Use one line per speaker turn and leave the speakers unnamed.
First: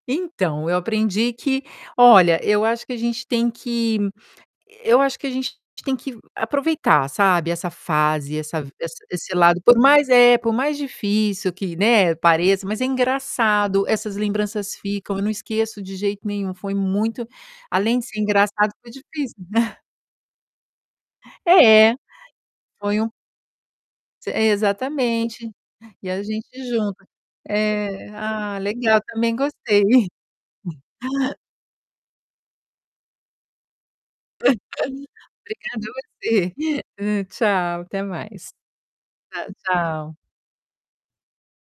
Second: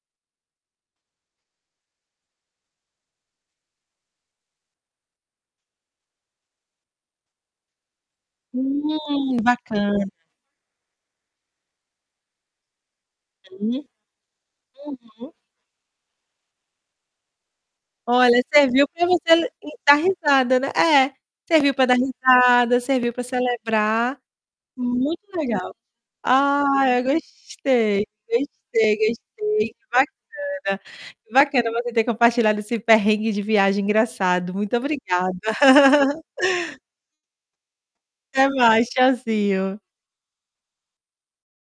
Então, eu aprendi que olha, eu acho que a gente tem que eu acho que a gente tem que aproveitar, sabe, essa fase, essa essa esse
Hum,
lado por
bacana.
mais, é por mais difícil que, né, pareça, mas é
Hum,
engraçado, essas lembranças ficam. Eu não
uhum.
esqueço de jeito nenhum, foi muito além de ser
Olha,
engraçado,
serviu
foi
pra você
difícil.
le hum, dar risada, né é, serviu para dar
É.
risada,
Foi um
serviu para celebrar.
eh,
Muito
exatamente.
legal.
E a gente
Ah, eu
junta.
gostei,
Eh, ah,
gostei,
legal, também
gostei,
gostei.
bacana. Bacana você ter compartilhado esse perrengue de viagem engraçado. Muito obrigada.
Obrigado você. Tchau, até
Até
mais.
mais,
Tchau,
tchauzinho.
tchau.